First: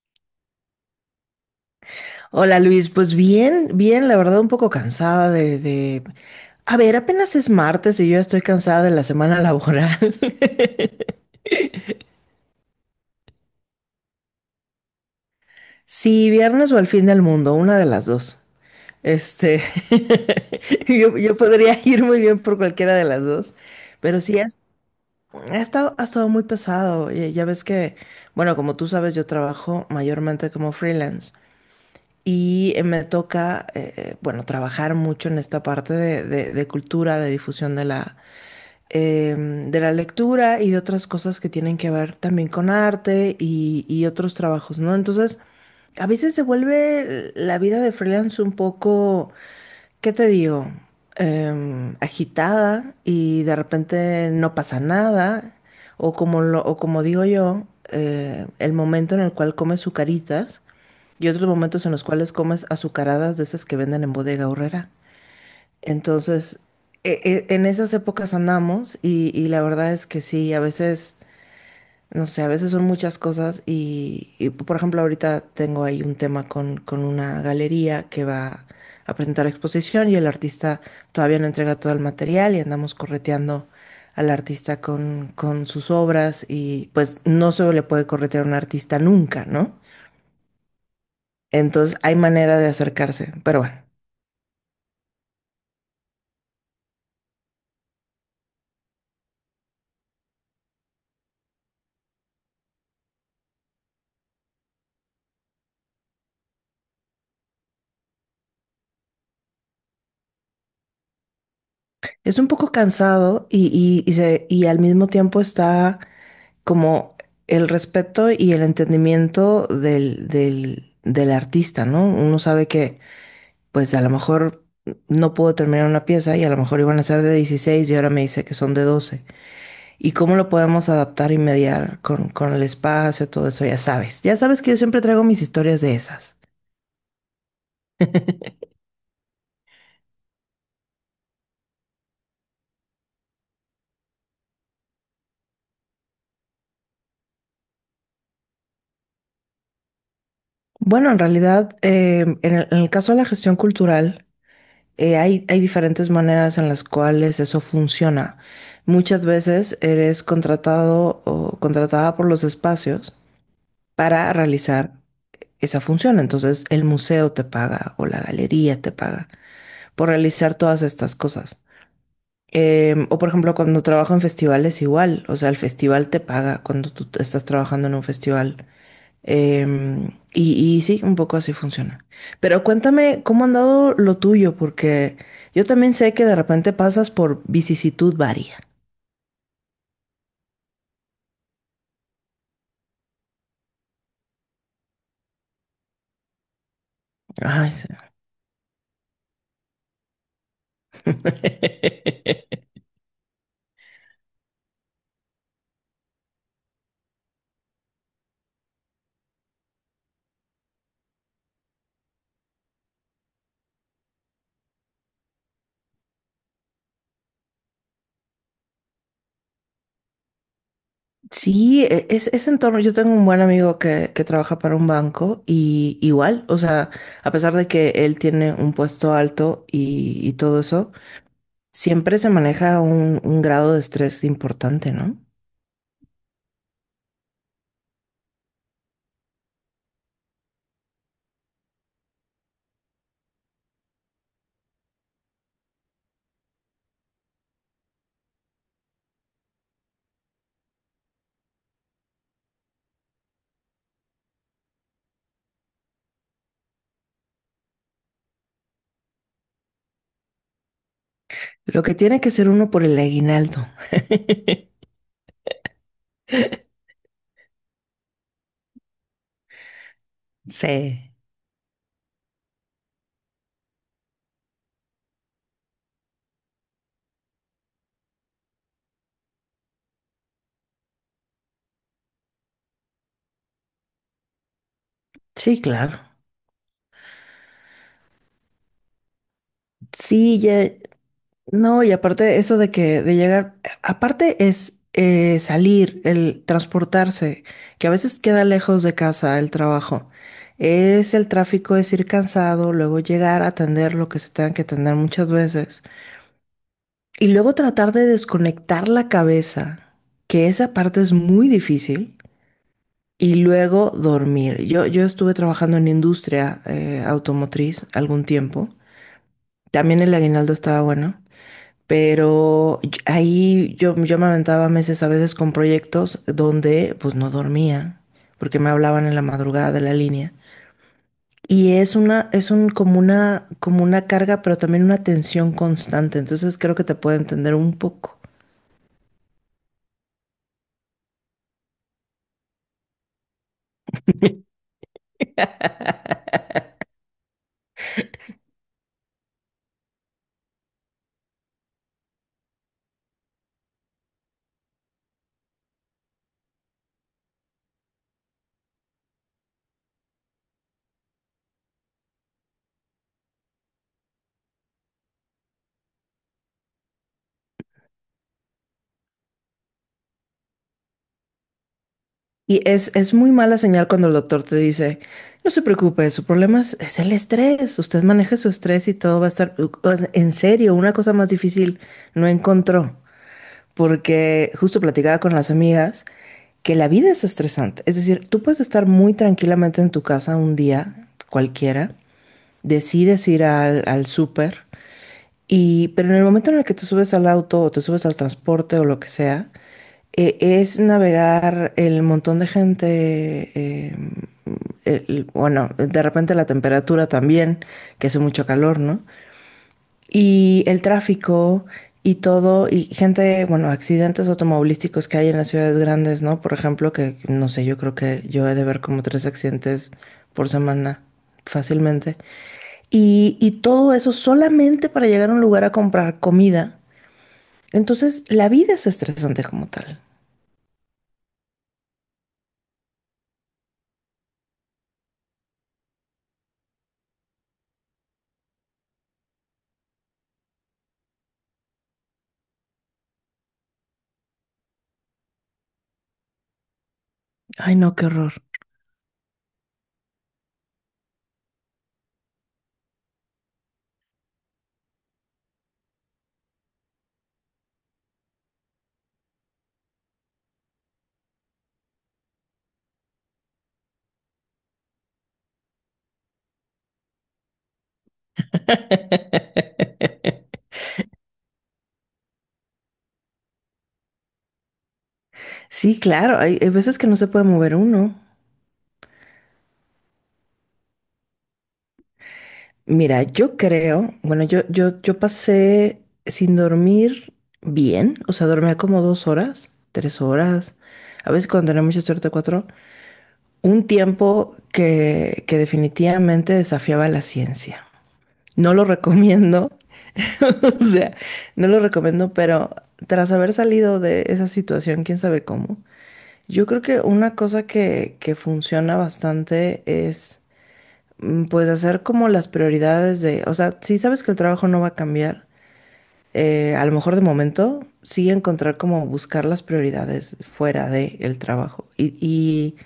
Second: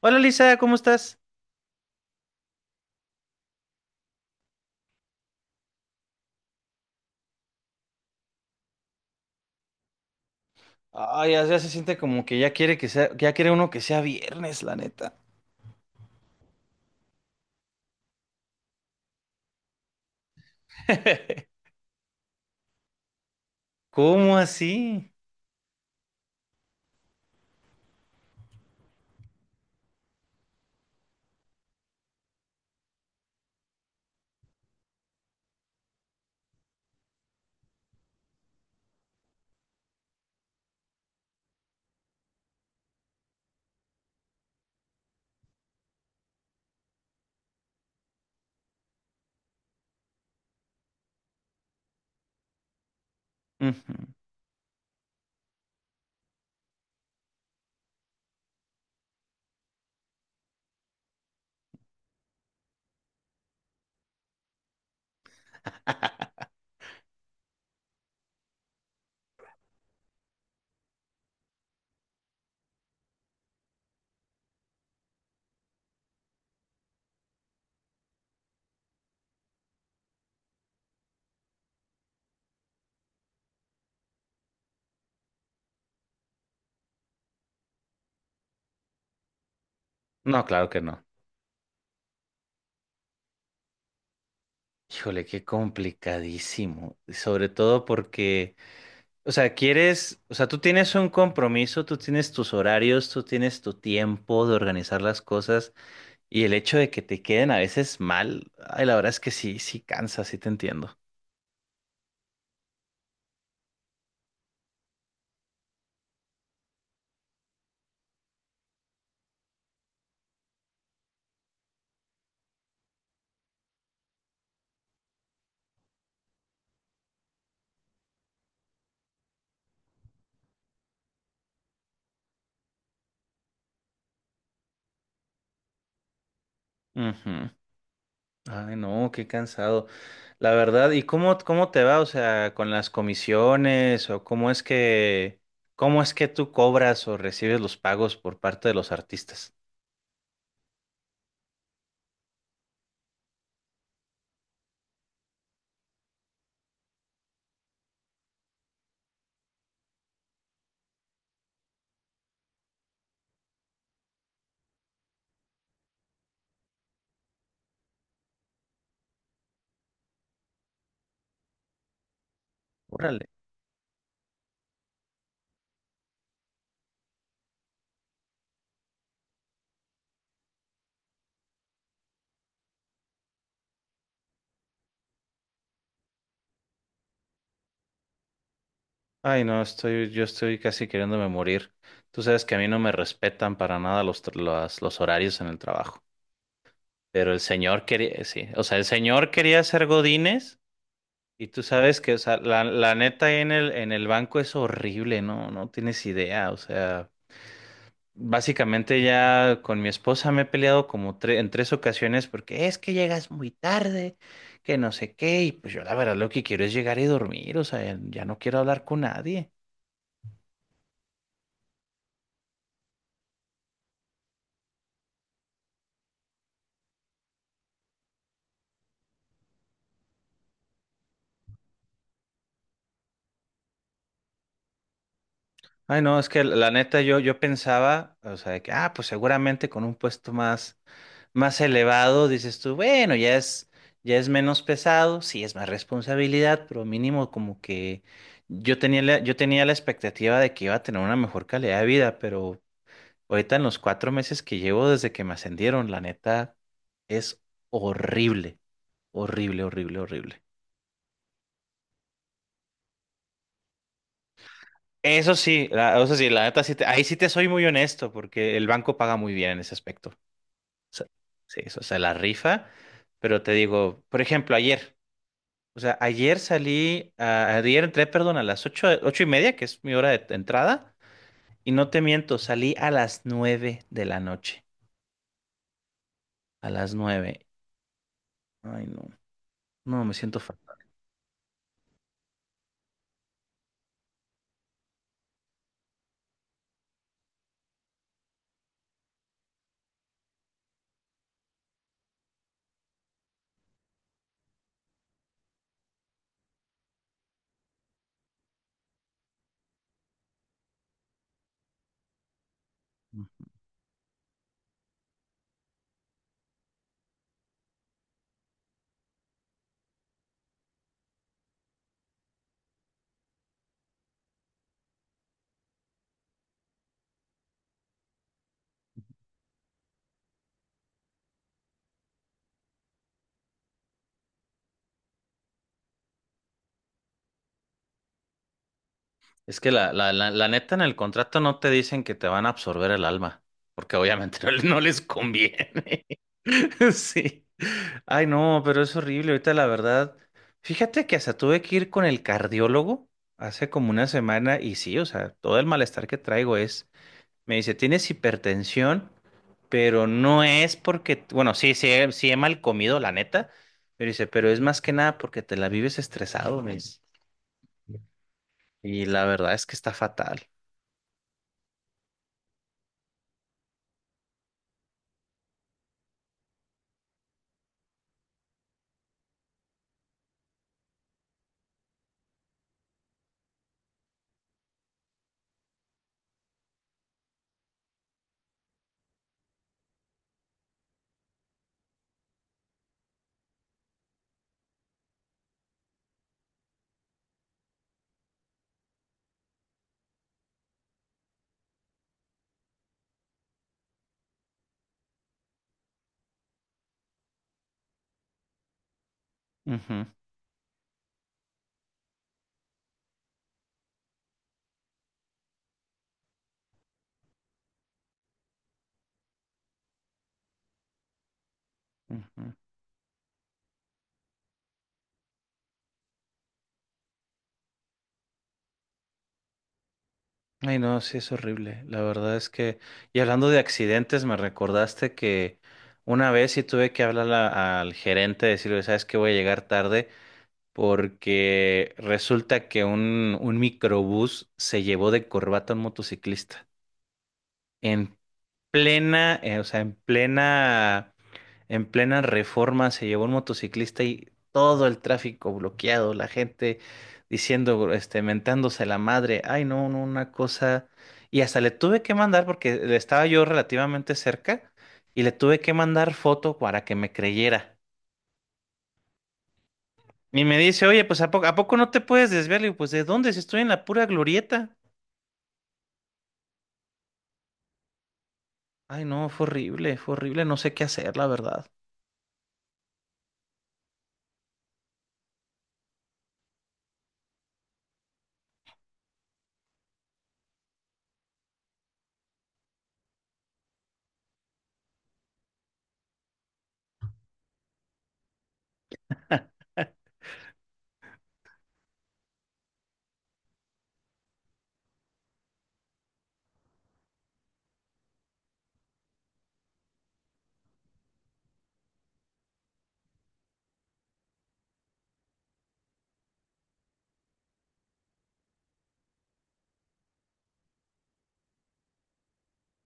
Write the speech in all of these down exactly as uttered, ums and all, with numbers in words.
Hola Lisa, ¿cómo estás? Hola Luis, pues bien, bien, la verdad un poco cansada de, de... A ver, apenas es martes y yo ya estoy cansada de la semana laboral. Ay, ya, ya se siente como que ya quiere que sea, ya quiere uno que sea viernes, la neta. Sí, viernes o al fin del mundo, una de las dos. Este, yo, yo podría ir muy bien por cualquiera de las dos, pero ¿Cómo sí, has- así? ha, estado, ha estado muy pesado. Ya, ya ves que, bueno, como tú sabes, yo trabajo mayormente como freelance y eh, me toca, eh, eh, bueno, trabajar mucho en esta parte de, de- de cultura, de difusión de la, em, de la lectura y de otras cosas que tienen que ver también con arte y, y otros trabajos, ¿no? Entonces, a veces se vuelve la vida de freelance un poco, ¿qué te digo? Em, agitada y de Ujú. repente no pasa nada, o como lo, o como digo yo, eh, el momento en el cual comes sucaritas y otros momentos en los cuales comes azucaradas de esas que venden en Bodega Aurrera. Entonces, e- e- en esas épocas andamos y, y la verdad es que sí, a veces, no sé, a veces son muchas cosas y, y, por ejemplo, ahorita tengo ahí un tema con, con una galería que va a presentar exposición y el artista todavía no entrega todo el material y andamos correteando al artista con, con sus obras y pues no se le puede corretear a un artista nunca, ¿no? No, claro que no. Entonces hay manera de acercarse, pero bueno. Híjole, qué complicadísimo. Y sobre todo porque, o sea, quieres, o sea, tú tienes un compromiso, tú tienes tus horarios, tú tienes tu tiempo de organizar las cosas y el hecho de que te queden a veces mal, ay, la verdad es que sí, sí cansa, sí te entiendo. Es un poco cansado y, y, y se- y al mismo tiempo está como el respeto y el entendimiento del, del, del artista, ¿no? Uno sabe que pues a lo mejor no puedo terminar una pieza y a lo mejor iban a ser de dieciséis y ahora me dice que son de doce. ¿Y cómo lo podemos adaptar y mediar con, con el espacio, todo eso? Ya sabes, ya sabes que yo siempre traigo mis historias de esas. Ujú. Ay, no, qué cansado. La verdad, ¿y cómo, cómo te va? O sea, con las comisiones o cómo es que, cómo es que tú cobras o recibes los pagos por parte de los artistas. Bueno, en realidad, eh, en el, en el caso de la gestión cultural, eh, hay, hay diferentes maneras en las cuales eso funciona. Muchas veces eres contratado o contratada por los espacios para realizar esa función. Entonces el museo te paga o la galería te paga por realizar todas estas cosas. Em, o Órale. por ejemplo, cuando trabajo en festivales igual, o sea, el festival te paga cuando tú estás trabajando en un festival. Em, y, y sí, un poco así funciona. Pero cuéntame cómo han dado lo tuyo, porque yo también sé que de repente pasas por vicisitud varia. Ay, no, estoy, yo estoy casi queriéndome morir. Tú sabes que a mí no me respetan para nada los, tra- las- los horarios en el trabajo. Pero el Ay, señor sí. quería, eh, sí, o sea, el señor quería ser godines y tú sabes que, o sea, la, la neta ahí en el, en el banco es horrible, ¿no? No tienes idea, o sea. Básicamente ya con mi esposa me he peleado como tre- en tres ocasiones porque es que llegas muy tarde, que no sé qué, y pues yo la verdad lo que quiero es llegar y dormir, o sea, ya no quiero hablar con nadie. Sí, e- es, ese entorno. Yo tengo un buen amigo que, que trabaja para un banco y igual, o sea, a pesar de que él tiene un puesto alto y, y todo eso, siempre se maneja un, un grado de estrés importante, ¿no? Ay, no, es que la neta yo, yo pensaba, o sea, de que, ah, pues seguramente con un puesto más, más elevado, dices tú, bueno, ya es, ya es menos pesado, sí es más responsabilidad, pero mínimo como que yo tenía la, yo tenía la expectativa de que iba a tener una mejor calidad de vida, pero... Ahorita en los cuatro meses que llevo desde que me ascendieron, la neta es horrible, horrible, horrible, horrible. Lo que tiene que ser uno por el aguinaldo. Eso sí, la, eso sí, la neta sí te- ahí sí te soy muy honesto porque el banco paga muy bien en ese aspecto. O sea, Sí. sí, o sea, la rifa, pero te digo, por ejemplo, ayer, o sea, ayer salí, a- ayer entré, perdón, a las ocho, ocho y media, que es mi hora de entrada, y no te miento, salí a las nueve de la noche, Sí, claro. a las nueve. Ay, no, no, me siento Sí, ya, fatal. no, y aparte eso de que de llegar, aparte es eh, salir, el transportarse, que a veces queda lejos de casa el trabajo. Es el tráfico, es ir cansado, luego llegar a atender lo que se tenga que atender muchas veces. Y luego tratar de desconectar la cabeza, que esa parte es muy difícil. Y luego dormir. Yo, yo estuve trabajando en industria eh, automotriz algún tiempo. También el aguinaldo estaba bueno. Pero y- ahí yo, yo me aventaba meses a veces con proyectos donde pues no dormía, porque me hablaban en la madrugada de la línea. Y es una, es un, como una, como una carga, pero también una tensión constante. Entonces creo que te puede entender un poco. Es que la, la, la, la neta en el contrato no te dicen que te van a absorber el alma, porque obviamente no, le- no les conviene. Sí. Ay, no, pero es horrible. Ahorita la verdad, fíjate que hasta tuve que ir con el cardiólogo hace como una semana y sí, o sea, todo el malestar que traigo es, me dice, tienes hipertensión, pero no es porque, bueno, sí, sí, he- sí he mal comido, la neta, pero dice, pero es más que nada porque te la vives estresado, me dice. Y la verdad es que está fatal. Y es, es muy mala señal cuando el doctor te dice, no se preocupe, su problema es, es el estrés. Usted maneje su estrés y todo va a estar, en serio, una cosa más difícil no encontró. Porque justo platicaba con las amigas que la vida es estresante. Es decir, tú puedes estar muy tranquilamente en tu casa un día, cualquiera, decides ir al, al súper, y, pero en el momento en el que te subes al auto o te subes al transporte o lo que sea, eh, es navegar el montón de gente, eh, el- bueno, de repente la temperatura también, que hace mucho calor, ¿no? Ujú. Y el tráfico y todo, y gente, bueno, accidentes automovilísticos que hay en las ciudades grandes, ¿no? Por ejemplo, que no sé, yo creo que yo he de ver como tres accidentes por semana fácilmente. Ujú. Y, y todo eso solamente para llegar a un lugar a comprar comida. Entonces, la vida es estresante como tal. Ay, no, sí es horrible. La verdad es que, y hablando de accidentes, me recordaste que una vez sí tuve que hablar a- al gerente, decirle, ¿sabes qué? Voy a llegar tarde porque resulta que un, un microbús se llevó de corbata a un motociclista. Ay, no, qué En horror. plena, eh, o sea, en plena En plena reforma se llevó un motociclista y todo el tráfico bloqueado, la gente diciendo, este, mentándose la madre, ay no, no, una cosa. Y hasta le tuve que mandar, porque le estaba yo relativamente cerca, y le tuve que mandar foto para que me creyera. Y me dice, oye, pues ¿a poco, a poco no te puedes desviar? Le digo, pues ¿de dónde? Si estoy en la pura glorieta. Sí, claro, hay, hay veces que no se puede mover uno. Ay no, fue horrible, fue horrible, no sé qué hacer, la verdad. Mira, yo creo, bueno, yo, yo, yo pasé sin dormir bien, o sea, dormía como dos horas, tres horas, a veces cuando tenía mucha suerte cuatro, un tiempo que, que definitivamente desafiaba la ciencia. No lo recomiendo, o sea, no lo recomiendo, pero tras haber salido de esa situación, quién sabe cómo, yo creo que una cosa que, que funciona bastante es mm, pues hacer como las prioridades de, o sea, si sabes que el trabajo no va a cambiar, eh, a lo mejor de momento sí encontrar como buscar las prioridades fuera del trabajo y, y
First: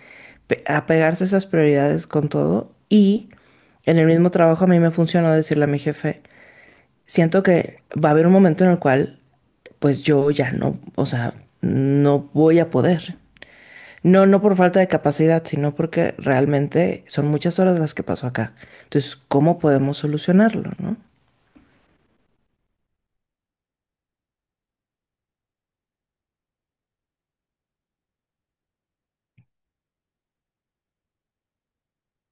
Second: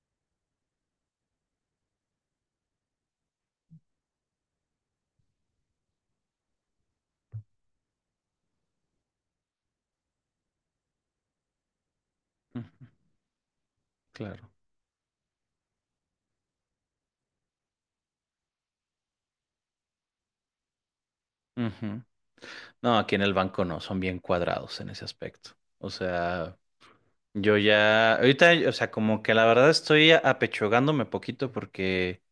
pe- apegarse a esas prioridades con todo. Y en el mismo trabajo a mí me funcionó decirle a mi jefe, siento que va a haber un momento en el cual pues yo ya no, o sea, no voy Ujú. a poder. No, no Claro. por falta de capacidad, sino porque realmente son muchas horas las que pasó acá. Entonces, ¿cómo podemos solucionarlo, no? Ujú. No, aquí en el banco no, son bien cuadrados en ese aspecto. O sea... Yo ya, ahorita, o sea, como que la verdad estoy apechugándome poquito porque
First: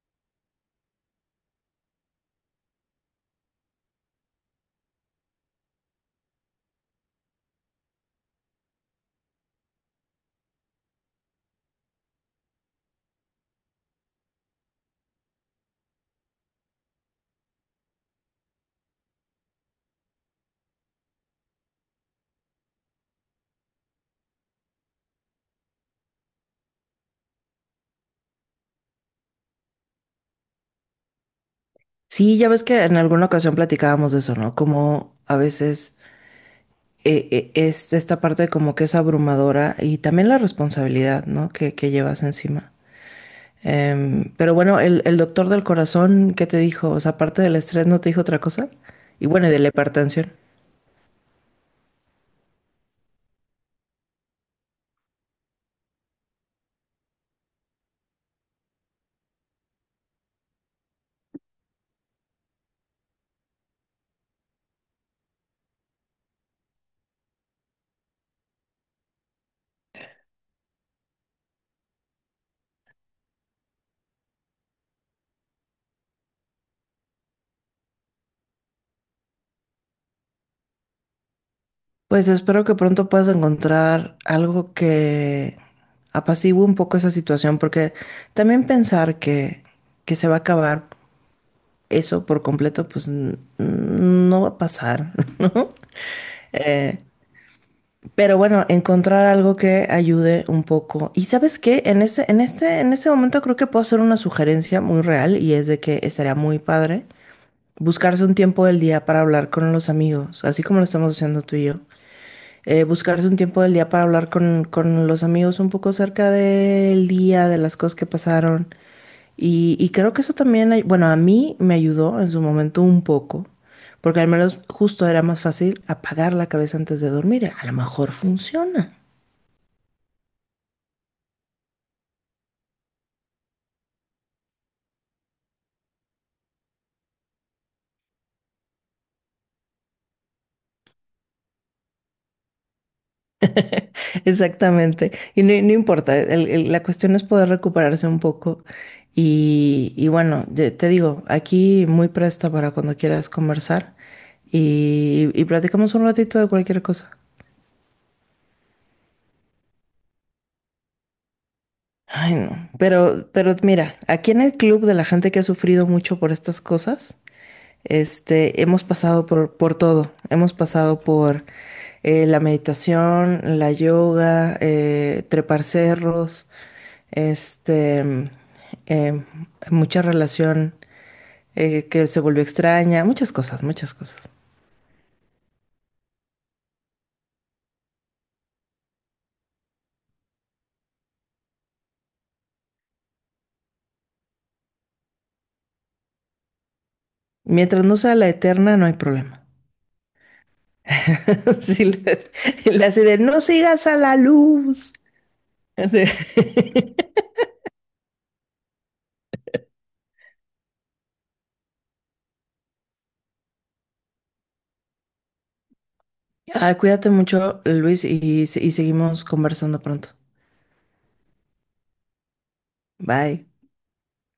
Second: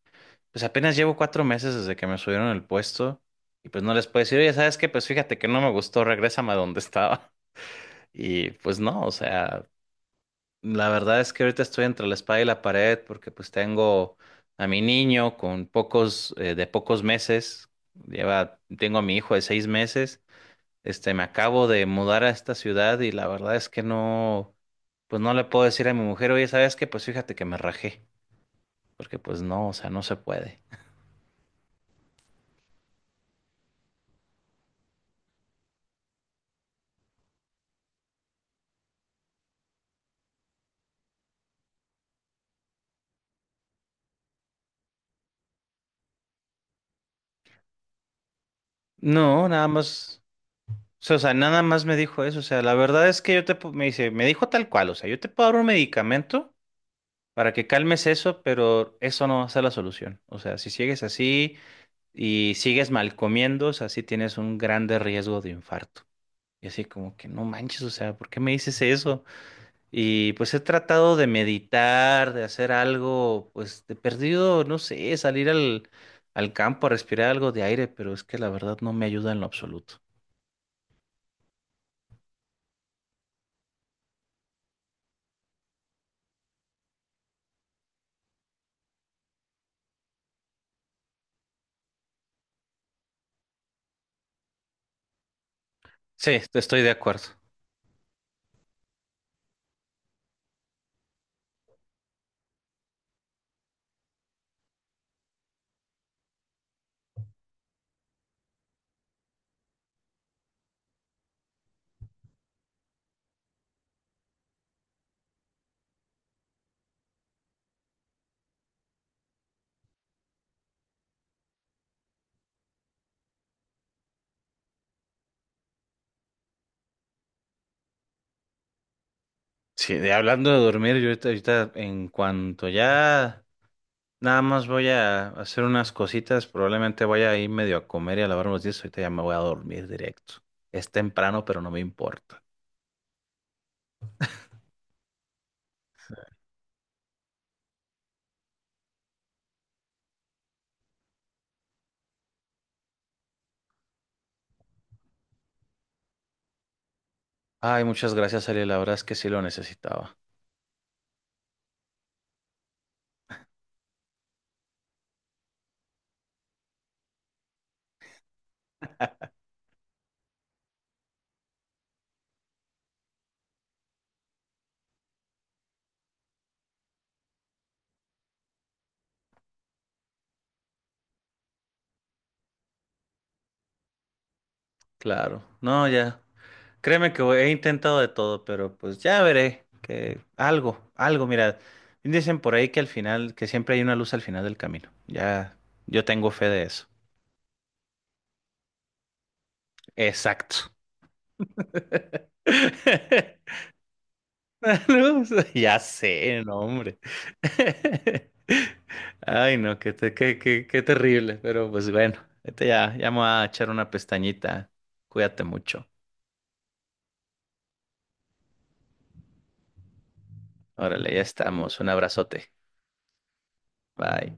pues apenas llevo cuatro meses desde que me subieron el puesto y pues no les puedo decir, oye, ¿sabes qué? Pues fíjate que no me gustó, regrésame a donde estaba. Y pues no, o sea, la verdad es que ahorita estoy entre la espada y la pared porque pues tengo a mi niño con pocos, eh, de pocos meses, lleva, tengo a mi hijo de seis meses este, me acabo de mudar a esta ciudad y la verdad es que no, pues no le puedo decir a mi mujer, oye, ¿sabes qué? Pues fíjate que me rajé, porque pues no, o sea, no se puede. Sí, ya ves que en alguna ocasión platicábamos de eso, ¿no? Como a veces eh, eh, es esta parte como que es abrumadora y también la responsabilidad, ¿no? Que, que llevas encima. Em, pero bueno, el, el doctor del corazón, ¿qué te dijo? O sea, aparte del estrés, ¿no te dijo otra cosa? Y bueno, No, y de nada la más, hipertensión. o sea, nada más me dijo eso, o sea, la verdad es que yo te, pu- me dice, me dijo tal cual, o sea, yo te puedo dar un medicamento para que calmes eso, pero eso no va a ser la solución. O sea, si sigues así y sigues mal comiendo, o sea, sí tienes un grande riesgo de infarto. Y así como que no manches, o sea, ¿por qué me dices eso? Y pues he tratado de meditar, de hacer algo, pues de perdido, no sé, salir al, al campo a respirar algo de aire, pero es que la verdad no me ayuda en lo absoluto. Pues espero que pronto puedas encontrar algo que apacigüe un poco esa situación, porque también pensar que, que se va a acabar eso por completo, pues n- no va a pasar, ¿no? Sí, estoy de Eh, acuerdo. pero bueno, encontrar algo que ayude un poco. Y ¿sabes qué? En ese, en este, en ese momento creo que puedo hacer una sugerencia muy real y es de que estaría muy padre buscarse un tiempo del día para hablar con los amigos, así como lo estamos haciendo tú y yo eh, buscarse un tiempo del día para hablar con, con los amigos un poco cerca del día, de las cosas que pasaron. Y, y creo que eso también, ay- bueno, a mí me ayudó en su momento un poco, porque al menos justo era más fácil apagar la cabeza antes de dormir. A lo mejor funciona. Sí, de hablando de dormir, yo ahorita, ahorita en cuanto ya nada más voy a hacer unas cositas, probablemente vaya a ir medio a comer y a lavar unos dientes, ahorita ya me voy a dormir directo. Es temprano, pero no me importa. Exactamente. Y no, no importa, el- el- la cuestión es poder recuperarse un poco. Y, y bueno, de- te digo, aquí muy presta para cuando quieras conversar y, y platicamos un ratito de cualquier cosa. Ay, muchas gracias, Ariel, la verdad es que sí lo necesitaba. Ay, no. Pero, pero mira, aquí en el club de la gente que ha sufrido mucho por estas cosas, este, hemos pasado por, por todo. Hemos pasado por eh, la meditación, la yoga, eh, trepar cerros, este, mm, eh, mucha relación eh, que se volvió extraña, muchas cosas, muchas cosas. Claro. No, ya. Créeme que he intentado de todo, pero pues ya veré que algo, algo, mira, dicen por ahí que al final, que siempre hay una luz al final del camino. Ya, yo tengo fe de eso. Mientras no sea la eterna, no hay problema. Exacto. Sí, le, le hace de no sigas a la Una luz. luz. Ya Así. sé, no, hombre. Ay, no, qué, te- qué, qué, qué terrible, pero pues bueno, este ya, ya me voy a echar una pestañita. Cuídate mucho. Ah, cuídate mucho, Luis, y, se- y seguimos conversando pronto. Órale, ya estamos. Un abrazote. Bye. Bye.